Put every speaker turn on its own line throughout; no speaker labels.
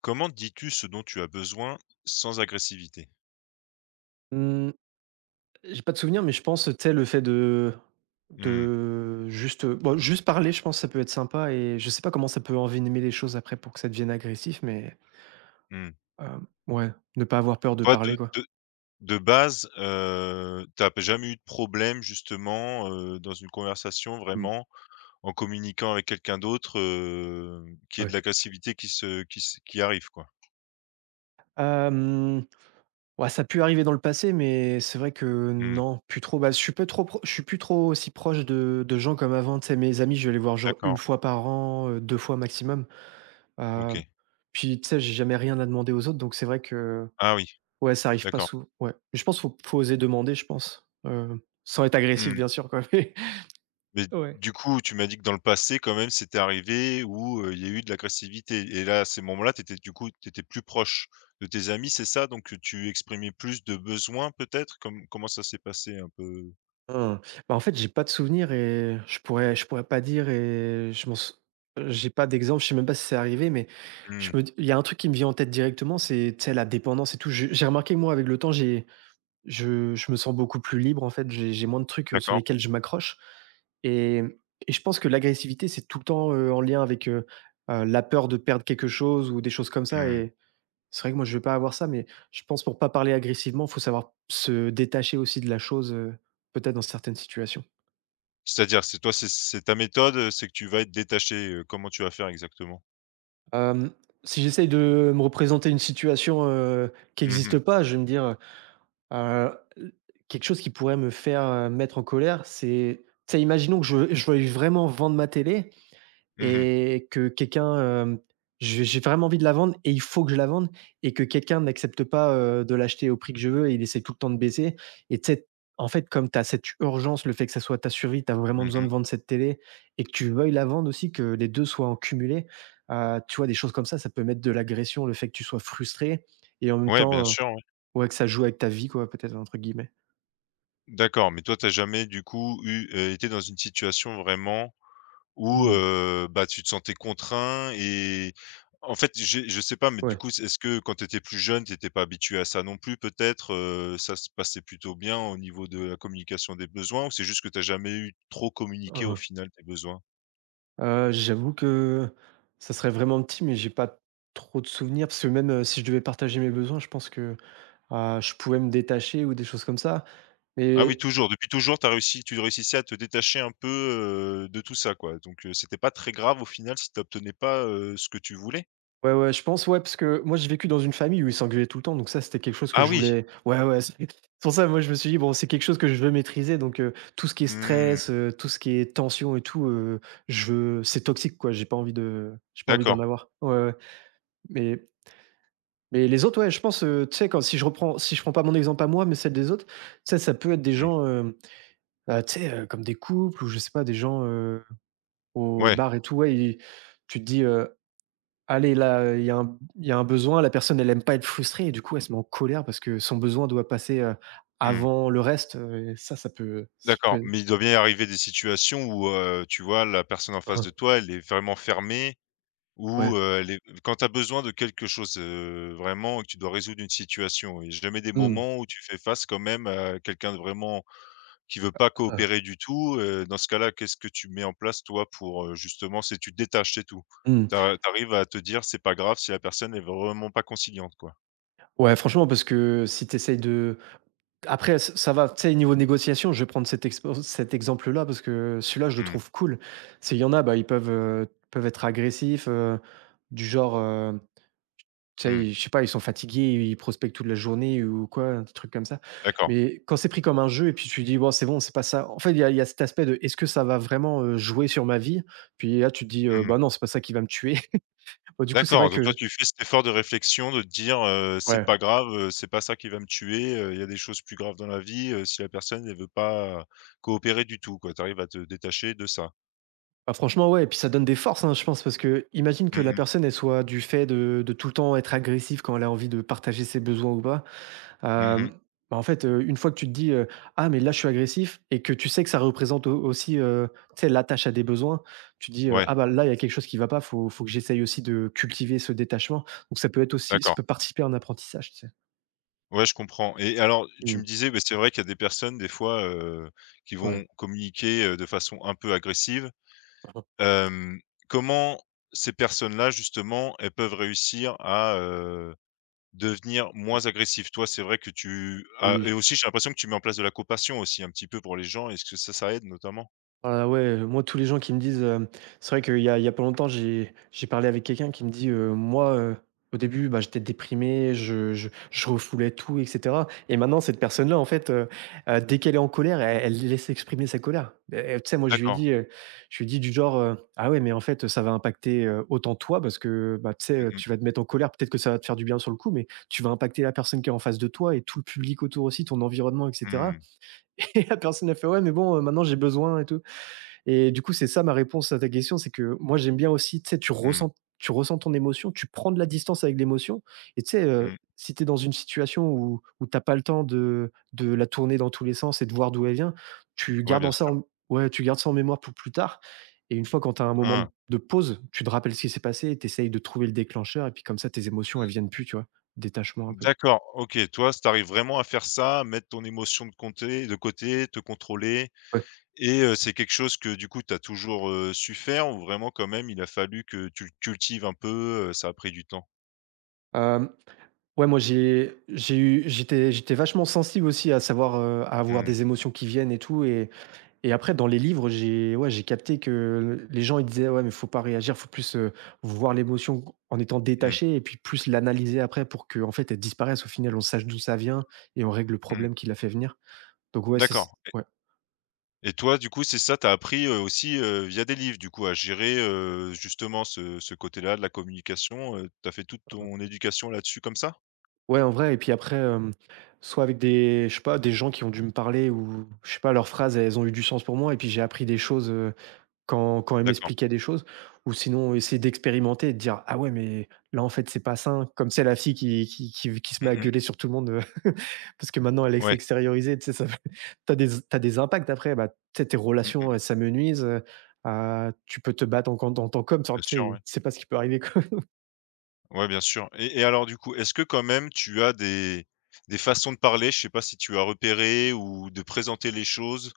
Comment dis-tu ce dont tu as besoin sans agressivité?
Mmh, j'ai pas de souvenir, mais je pense, tu sais, le fait de
Mmh,
de juste, bah, juste parler, je pense, que ça peut être sympa et je sais pas comment ça peut envenimer les choses après pour que ça devienne agressif, mais,
mmh.
ouais, ne pas avoir peur de
Toi
parler, quoi.
de base, tu jamais eu de problème justement, dans une conversation
Mmh.
vraiment en communiquant avec quelqu'un d'autre, qu'il y de
Ouais.
l'agressivité qui arrive quoi?
Hem, ouais, ça a pu arriver dans le passé, mais c'est vrai que
Mmh.
non, plus trop. Bah, je suis pas trop pro je suis plus trop aussi proche de gens comme avant, tu sais, mes amis, je vais les voir genre une
D'accord,
fois par an, deux fois maximum. Heu,
OK.
Puis, tu sais, j'ai jamais rien à demander aux autres, donc c'est vrai que
Ah oui,
ouais, ça arrive pas
d'accord.
souvent. Ouais. Je pense qu'il faut oser demander, je pense, sans être agressif
Mmh.
bien sûr quoi, mais
Mais
ouais.
du coup, tu m'as dit que dans le passé quand même, c'était arrivé où, il y a eu de l'agressivité et là, à ces moments-là, tu étais plus proche de tes amis, c'est ça? Donc tu exprimais plus de besoins peut-être? Comment ça s'est passé un peu?
Hein. Bah, en fait, j'ai pas de souvenir et je pourrais pas dire et je m'en sou j'ai pas d'exemple, je sais même pas si c'est arrivé, mais je
Mmh,
me il y a un truc qui me vient en tête directement, c'est, tu sais, la dépendance et tout. Je J'ai remarqué que moi avec le temps, j'ai je me sens beaucoup plus libre en fait, j'ai moins de trucs, sur
d'accord.
lesquels je m'accroche et et je pense que l'agressivité, c'est tout le temps, en lien avec, la peur de perdre quelque chose ou des choses comme ça.
Mmh.
Et c'est vrai que moi, je vais pas avoir ça, mais je pense pour pas parler agressivement, faut savoir se détacher aussi de la chose, peut-être dans certaines situations.
C'est-à-dire, c'est ta méthode, c'est que tu vas être détaché, comment tu vas faire exactement?
Hem, Si j'essaye de me représenter une situation, qui
Mmh mh.
n'existe pas, je vais me dire, quelque chose qui pourrait me faire, mettre en colère, c'est tu sais, imaginons que je veuille vraiment vendre ma télé,
Mmh.
et que quelqu'un, je j'ai vraiment envie de la vendre et il faut que je la vende et que quelqu'un n'accepte pas, de l'acheter au prix que je veux et il essaie tout le temps de baisser, et tu sais, en fait, comme tu as cette urgence, le fait que ça soit ta survie, tu as vraiment besoin de
Mmh.
vendre cette télé et que tu veuilles la vendre aussi, que les 2 soient en cumulé, tu vois, des choses comme ça peut mettre de l'agression, le fait que tu sois frustré et en même
Ouais, bien
temps,
sûr, ouais.
ouais, que ça joue avec ta vie quoi, peut-être, entre guillemets.
D'accord, mais toi, t'as jamais du coup eu, été dans une situation vraiment. Ou,
Mmh.
bah, tu te sentais contraint et en fait, j'ai je sais pas, mais du
Ouais.
coup, est-ce que quand tu étais plus jeune, tu étais pas habitué à ça non plus peut-être, ça se passait plutôt bien au niveau de la communication des besoins ou c'est juste que tu as jamais eu trop communiqué au
Mmh.
final tes besoins?
J'avoue que ça serait vraiment petit, mais j'ai pas trop de souvenirs parce que même, si je devais partager mes besoins, je pense que, je pouvais me détacher ou des choses comme ça.
Ah oui,
Mais
toujours, depuis toujours, t'as réussi tu réussissais à te détacher un peu, de tout ça quoi, donc c'était pas très grave au final si t'obtenais pas, ce que tu voulais?
ouais, ouais, je pense, ouais, parce que moi j'ai vécu dans une famille où ils s'engueulaient tout le temps, donc ça, c'était quelque chose que
Ah
je
oui!
voulais ouais, ouais, c'est c'est pour ça, moi je me suis dit: «Bon, c'est quelque chose que je veux maîtriser», donc tout ce qui est
Mmh,
stress, tout ce qui est tension et tout, je veux c'est toxique quoi, j'ai pas envie
d'accord.
d'en avoir. Ouais, ouais, mais Mais les autres, ouais, je pense, tu sais, quand si je reprends si je prends pas mon exemple à moi, mais celle des autres, tu sais, ça peut être des
Mmh,
gens, tu sais, comme des couples ou je sais pas, des gens, au
ouais.
bar et tout, ouais, ils tu te dis, «Allez là, il y a un besoin, la personne elle aime pas être frustrée et du coup elle se met en colère parce que son besoin doit passer,
Mmh.
avant le reste», et ça, ça
D'accord,
peut
mais il doit bien arriver des situations où, tu vois, la personne en face de toi, elle est vraiment fermée
ouais.
ou, elle est quand tu as besoin de quelque chose, vraiment, que tu dois résoudre une situation. Il y a jamais des
Mmh.
moments où tu fais face quand même à quelqu'un de vraiment qui veut pas
Ah.
coopérer du tout, dans ce cas-là, qu'est-ce que tu mets en place toi pour, justement c'est tu te détaches, c'est tout?
Mmh.
Tu arrives à te dire: «C'est pas grave si la personne est vraiment pas conciliante», quoi?
Ouais, franchement parce que si tu essayes de après, ç ça va, tu sais, niveau négociation, je vais prendre cet exemple-là parce que celui-là, je le
Mmh,
trouve cool. C'est il y en a, bah, peuvent être agressifs, du genre, tu
mmh,
sais, je sais pas, ils sont fatigués, ils prospectent toute la journée ou quoi, des trucs comme ça.
d'accord.
Mais quand c'est pris comme un jeu et puis tu dis: bon, c'est pas ça». En fait, il y a cet aspect de: «Est-ce que ça va vraiment, jouer sur ma vie ?» Puis là, tu te dis:
Mmh.
Bah, non, c'est pas ça qui va me tuer». Bah, du coup, c'est
D'accord,
vrai
donc toi
que
tu fais cet effort de réflexion de te dire, «C'est
ouais.
pas grave, c'est pas ça qui va me tuer, il y a des choses plus graves dans la vie», si la personne ne veut pas coopérer du tout quoi, tu arrives à te détacher de ça?
Bah, franchement, ouais et puis ça donne des forces, hein, je pense, parce que imagine
Mmh
que la
mh.
personne, elle soit du fait de tout le temps être agressive quand elle a envie de partager ses besoins ou pas. Hem,
Mmh.
Bah, en fait, une fois que tu te dis, «Ah mais là je suis agressif» et que tu sais que ça représente au aussi, tu sais l'attache à des besoins, tu te dis,
Ouais,
«Ah bah là, il y a quelque chose qui va pas, faut que j'essaye aussi de cultiver ce détachement». Donc ça peut être aussi ça
d'accord.
peut participer à un apprentissage, tu sais?
Ouais, je comprends et alors tu me
Mmh.
disais, beh, c'est vrai qu'il y a des personnes des fois, qui vont
Ouais.
communiquer, de façon un peu agressive.
Mmh.
Hem, comment ces personnes-là justement, elles peuvent réussir à devenir
Ouais.
moins agressif. Toi, c'est vrai que tu as et
Oui.
aussi j'ai l'impression que tu mets en place de la compassion aussi un petit peu pour les gens. Est-ce que ça aide notamment?
Ah ouais, moi, tous les gens qui me disent, c'est vrai qu'il y a pas longtemps, j'ai parlé avec quelqu'un qui me dit, «Moi, au début, bah, j'étais déprimé, je refoulais tout et cetera» et maintenant cette personne-là, en fait, dès qu'elle est en colère, elle laisse exprimer sa colère. Et tu sais, moi,
D'accord.
je lui ai dit du genre, «Ah ouais, mais en fait, ça va impacter, autant toi parce que, bah, tu sais,
Mmh
tu vas
mh.
te mettre en colère, peut-être que ça va te faire du bien sur le coup, mais tu vas impacter la personne qui est en face de toi et tout le public autour aussi, ton environnement et
Mmh.
cetera». Et la personne, a fait: «Ouais, mais bon, maintenant j'ai besoin et tout». Et du coup, c'est ça ma réponse à ta question, c'est que moi j'aime bien aussi, tu sais,
Mmh.
tu ressens ton émotion, tu prends de la distance avec l'émotion et tu sais,
Mmh.
si tu es dans une situation où tu as pas le temps de la tourner dans tous les sens et de voir d'où elle vient, tu
Ouais,
gardes
bien
en ça
sûr.
en ouais, tu gardes ça en mémoire pour plus tard et une fois quand tu as un moment d
Hein.
de pause, tu te rappelles ce qui s'est passé et tu essayes de trouver le déclencheur et puis comme ça tes émotions, elles viennent plus, tu vois? Détachement un peu.
D'accord, OK. Toi, si tu arrives vraiment à faire ça, mettre ton émotion de côté, te contrôler
Ouais.
et c'est quelque chose que du coup tu as toujours, su faire ou vraiment quand même il a fallu que tu le cultives un peu, ça a pris du temps?
Hem, ouais, moi j'ai eu j'étais vachement sensible aussi à savoir, à avoir
Mmh.
des émotions qui viennent et tout. Et après, dans les livres, j'ai ouais, j'ai capté que les gens, ils disaient: «Ouais, mais faut pas réagir, faut plus, voir l'émotion en étant
Mmh.
détaché et puis plus l'analyser après pour que, en fait, elle disparaisse au final, on sache d'où ça vient et on règle le
Mmh.
problème qui l'a fait venir». Donc ouais, c'est
D'accord.
ouais.
Et toi, du coup, c'est ça, tu as appris, aussi, via des livres, du coup, à gérer, justement ce côté-là de la communication, tu as fait toute ton éducation là-dessus comme ça?
Ouais, en vrai et puis après, soit avec des je sais pas, des gens qui ont dû me parler ou je sais pas, leurs phrases, elles ont eu du sens pour moi et puis j'ai appris des choses, quand elle
D'accord.
m'expliquait des choses ou sinon essayer d'expérimenter et de dire: «Ah ouais, mais là, en fait, c'est pas sain». Comme c'est la fille qui se met à
Mmh mh.
gueuler sur tout le monde, parce que maintenant elle est
Ouais.
extériorisée, tu sais, ça fait tu des t'as des impacts après, bah, tu sais, tes
Mmh
relations,
mh.
elles s'amenuisent, tu peux te battre en quand en tant qu'homme, enfin,
Bien
tu
sûr, ouais.
sais, c'est pas ce qui peut arriver.
Ouais, bien sûr. Et alors, du coup, est-ce que quand même tu as des façons de parler, je sais pas si tu as repéré ou de présenter les choses?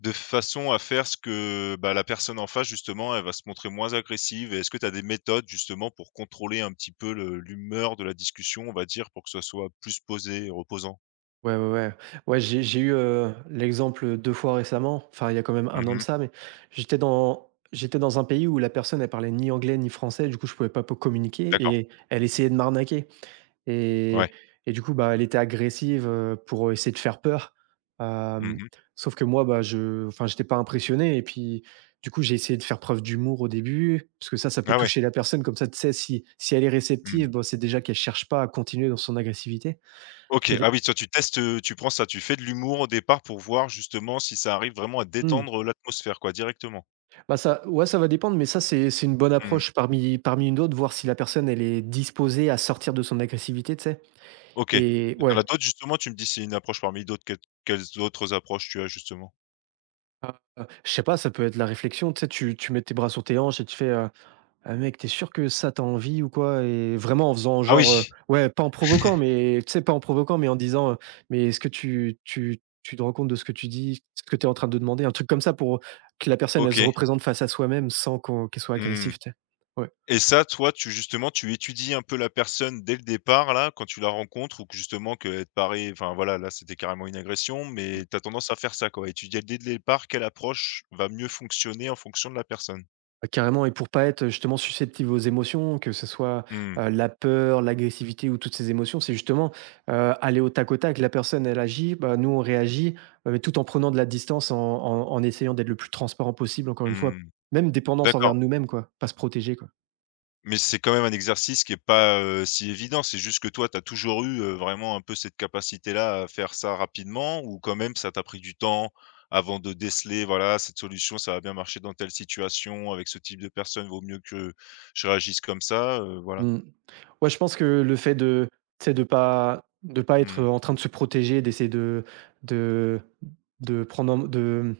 De façon à faire ce que, bah, la personne en face justement, elle va se montrer moins agressive et est-ce que tu as des méthodes justement pour contrôler un petit peu le l'humeur de la discussion, on va dire, pour que ce soit plus posé, et reposant?
Ouais, ouais, ouais. Ouais, j'ai eu, l'exemple, deux fois récemment, enfin il y a quand même un an de
Mmh.
ça, mais j'étais dans un pays où la personne elle parlait ni anglais ni français, du coup je pouvais pas po communiquer
D'accord,
et elle essayait de m'arnaquer
ouais.
et et du coup, bah, elle était agressive, pour, essayer de faire peur, hem,
Mmh.
sauf que moi, bah, je enfin j'étais pas impressionné et puis du coup j'ai essayé de faire preuve d'humour au début, parce que ça peut
Ah ouais.
toucher la personne comme ça, tu sais si elle est
Mmh.
réceptive, bon, c'est déjà qu'elle cherche pas à continuer dans son agressivité,
OK.
qu'elle
Ah
est
oui, toi tu testes, tu prends ça, tu fais de l'humour au départ pour voir justement si ça arrive vraiment à
mmh.
détendre l'atmosphère quoi, directement?
Bah, ça ouais, ça va dépendre, mais ça, c'est une bonne
Mmh.
approche parmi une autre, voir si la personne, elle est disposée à sortir de son agressivité, tu sais?
OK. Et
Et
tu as
ouais,
d'autres justement, tu me dis c'est une approche parmi d'autres, quelles quelles autres approches tu as justement?
je sais pas, ça peut être la réflexion, tu sais? Tu mets tes bras sur tes hanches et tu fais, «Ah mec, t'es sûr que ça, tu envie ou quoi?» Et vraiment en faisant
Ah
genre,
oui!
ouais, pas en provoquant, mais tu sais, pas en provoquant, mais en disant, «Mais est-ce que tu tu te rends compte de ce que tu dis, ce que tu es en train de demander?» Un truc comme ça pour que la personne, elle se
OK.
représente face à soi-même sans qu'elle soit
Mmh.
agressive, tu sais? Ouais.
Et ça, toi, tu justement, tu étudies un peu la personne dès le départ, là, quand tu la rencontres ou que justement qu'elle te paraît enfin voilà, là, c'était carrément une agression, mais tu as tendance à faire ça, quoi, étudier dès le départ quelle approche va mieux fonctionner en fonction de la personne?
Ah, carrément et pour pas être, justement susceptible aux émotions, que ce soit,
Mmh,
la peur, l'agressivité ou toutes ces émotions, c'est justement, aller au tac au tac. La personne, elle agit, bah, nous, on réagit, tout en prenant de la distance, en en essayant d'être le plus transparent possible, encore une fois.
mmh.
Même dépendance envers
D'accord.
nous-mêmes, quoi, pas se protéger, quoi.
Mais c'est quand même un exercice qui est pas, si évident. C'est juste que toi, tu as toujours eu, vraiment un peu cette capacité-là à faire ça rapidement ou quand même ça t'a pris du temps avant de déceler, voilà, cette solution, ça va bien marcher dans telle situation, avec ce type de personne, vaut mieux que je réagisse comme ça, voilà?
Mmh. Ouais, je pense que le fait de, tu sais, de pas être,
Mmh.
en train de se protéger, d'essayer de de prendre en de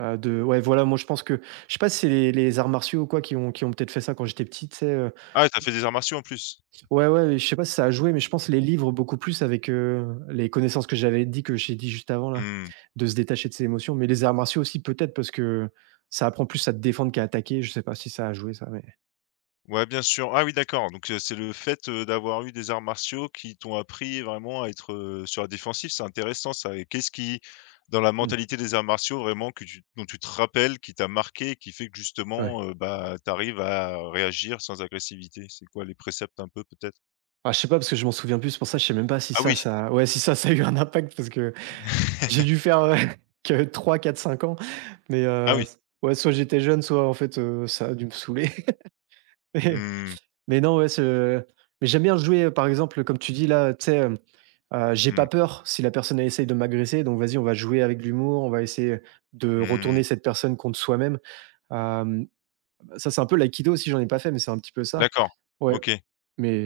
Ouais, voilà, moi, je pense que je sais pas si c'est les arts martiaux ou quoi qui ont peut-être fait ça quand j'étais petit, tu sais, heu?
Ah, tu as fait des arts en plus?
Ouais, ouais, je sais pas si ça a joué, mais je pense les livres beaucoup plus avec, les connaissances que j'ai dit juste avant là,
Mmh.
de se détacher de ses émotions. Mais les arts martiaux aussi peut-être parce que ça apprend plus à te défendre qu'à attaquer. Je sais pas si ça a joué ça, mais
Ouais, bien sûr. Ah oui, d'accord, donc c'est le fait, d'avoir eu des arts martiaux qui t'ont appris vraiment à être, sur la défensive, c'est intéressant ça et qu'est-ce qui, dans la
mmh,
mentalité des arts martiaux vraiment que tu dont tu te rappelles, qui t'a marqué, qui fait que
ouais.
justement, bah, tu arrives à réagir sans agressivité? C'est quoi les préceptes un peu peut-être?
Ah, je sais pas parce que je m'en souviens plus, c'est pour ça, je sais même pas si
Ah
ça
oui!
ça ouais, si ça a eu un impact parce que j'ai dû faire, que trois, quatre, cinq ans. Mais,
Ah oui.
ouais, soit j'étais jeune, soit en fait, ça a dû me saouler.
Mmh mh.
Mais non, ouais, ce mais j'aime bien jouer, par exemple, comme tu dis là, tu sais, j'ai
Mmh.
pas peur si la personne elle essaye de m'agresser, donc vas-y, on va jouer avec l'humour, on va essayer de
Mmh.
retourner cette personne contre soi-même. Hem, Ça, c'est un peu l'aïkido aussi, j'en ai pas fait, mais c'est un petit peu ça.
D'accord.
Ouais,
OK.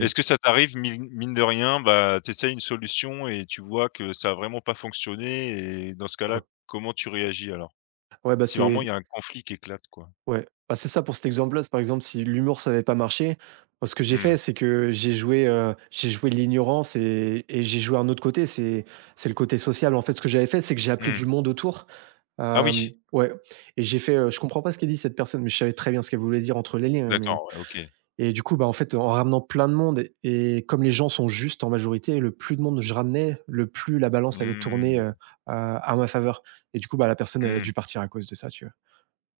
Est-ce que ça t'arrive mine de rien, bah, t'essayes une solution et tu vois que ça a vraiment pas fonctionné et dans ce cas-là, comment tu réagis alors?
ouais, bah,
Si vraiment il y
c'est
a un conflit qui éclate quoi?
ouais, bah, c'est ça pour cet exemple-là, c'est par exemple si l'humour ça n'avait pas marché, moi ce que j'ai
Mmh.
fait c'est que j'ai joué de l'ignorance et j'ai joué un autre côté, c'est le côté social. En fait, ce que j'avais fait, c'est que j'ai appelé
Mmh.
du monde autour,
Ah oui,
ouais et j'ai fait, «Je comprends pas ce qu'elle dit cette personne», mais je savais très bien ce qu'elle voulait dire entre les lignes, hein, mais
d'accord, ouais, OK.
et du coup, bah, en fait, en ramenant plein de monde et comme les gens sont justes en majorité, le plus de monde je ramenais, le plus la balance allait tourner,
Mmh.
à ma faveur et du coup, bah, la personne, elle a
Mmh.
dû partir à cause de ça, tu vois?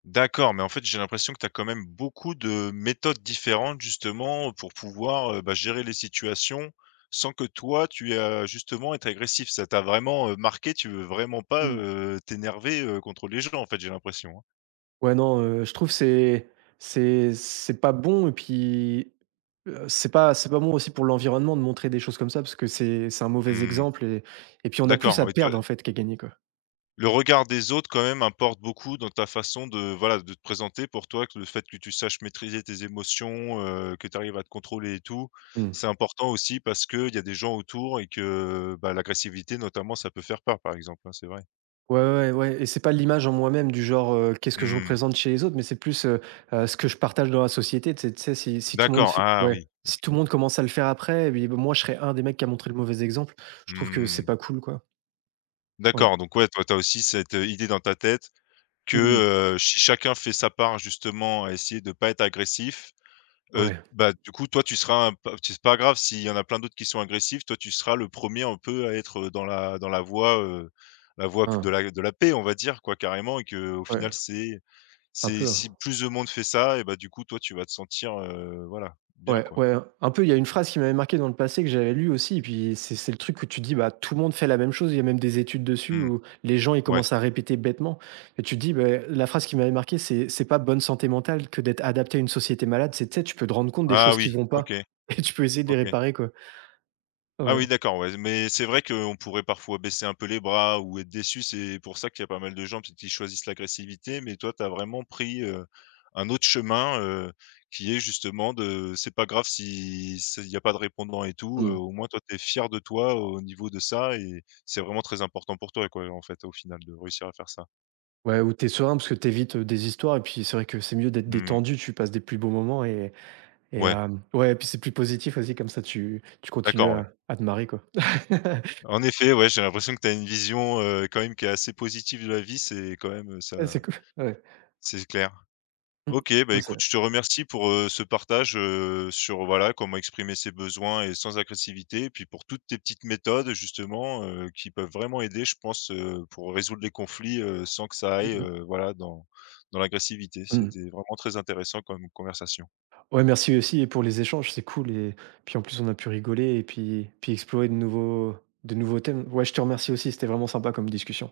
D'accord, mais en fait, j'ai l'impression que tu as quand même beaucoup de méthodes différentes justement pour pouvoir, bah, gérer les situations sans que toi tu aies justement être agressif. Ça t'a vraiment, marqué, tu veux vraiment pas,
Mmh.
t'énerver, contre les gens en fait, j'ai l'impression, hein?
Ouais, non, je trouve c'est pas bon et puis, heu, c'est pas bon aussi pour l'environnement de montrer des choses comme ça parce que c'est un mauvais
Mmh.
exemple et puis on a plus
D'accord,
à
oui, toi
perdre en fait qu'à gagner, quoi.
le regard des autres quand même importe beaucoup dans ta façon de, voilà, de te présenter pour toi, que le fait que tu saches maîtriser tes émotions, que tu arrives à te contrôler et tout,
Mmh.
c'est important aussi parce qu'il y a des gens autour et que, bah, l'agressivité notamment ça peut faire peur par exemple, hein, c'est vrai?
Ouais, ouais, ouais et c'est pas l'image en moi-même du genre, qu'est-ce que je
Mmh.
représente chez les autres, mais c'est plus, ce que je partage dans la société. Tu sais si si tout le monde
D'accord,
fait
ah
ouais,
oui, OK.
si tout le monde commence à le faire après et puis moi je serais un des mecs qui a montré le mauvais exemple. Je trouve que c'est
Mmh.
pas cool, quoi. Ouais.
D'accord, donc ouais, toi tu as aussi cette, idée dans ta tête que,
Mmh.
si chacun fait sa part justement à essayer de ne pas être agressif,
Ouais.
bah, du coup, toi, tu seras un p c'est pas grave s'il y en a plein d'autres qui sont agressifs, toi, tu seras le premier un peu à être, dans la voie, la voie de
Hein.
la de la paix, on va dire, quoi, carrément et que au
Ouais.
final, c'est
Un
c'est
peu, hein.
si plus de monde fait ça et bah, du coup, toi, tu vas te sentir, voilà, bien,
Ouais,
quoi.
ouais, un peu, il y a une phrase qui m'avait marqué dans le passé que j'avais lu aussi et puis c'est le truc où tu dis, bah, tout le monde fait la même chose, il y a même des études dessus
Mmh.
où les gens, ils
Ouais.
commencent à répéter bêtement et tu te dis, bah, la phrase qui m'avait marqué, c'est pas bonne santé mentale que d'être adapté à une société malade, c'est, tu sais, tu peux te rendre compte des
Ah
choses qui
oui,
vont pas
OK,
et tu peux essayer de les
OK.
réparer, quoi.
Ah oui,
Ouais.
d'accord, ouais, mais c'est vrai qu'on pourrait parfois baisser un peu les bras ou être déçu. C'est pour ça qu'il y a pas mal de gens peut-être qui choisissent l'agressivité, mais toi, tu as vraiment pris, un autre chemin, qui est justement de c'est pas grave si c'est il y a pas de répondant et tout,
Mmh.
au moins toi, tu es fier de toi au niveau de ça et c'est vraiment très important pour toi, quoi, en fait, au final, de réussir à faire ça.
Ouais, ou t'es serein parce que t'évites des histoires et puis c'est vrai que c'est mieux d'être
Mmh.
détendu, tu passes des plus beaux moments et
Ouais,
ouais et puis c'est plus positif aussi comme ça tu continues
d'accord, ouais.
à te marrer, quoi.
En effet, ouais, j'ai l'impression que tu as une vision, quand même qui est assez positive de la vie, c'est quand même,
Ouais,
ça
c'est cool. Ouais.
c'est clair.
Mmh.
OK, bah,
Ouais, c'est
écoute, je te remercie pour, ce partage, sur, voilà, comment exprimer ses besoins et sans agressivité et puis pour toutes tes petites méthodes justement, qui peuvent vraiment aider, je pense, pour résoudre les conflits, sans que ça aille,
mmh mh.
voilà, dans dans l'agressivité.
Mmh.
C'était vraiment très intéressant comme conversation.
Ouais, merci aussi et pour les échanges, c'est cool et puis en plus on a pu rigoler et puis explorer de nouveaux thèmes. Ouais, je te remercie aussi, c'était vraiment sympa comme discussion.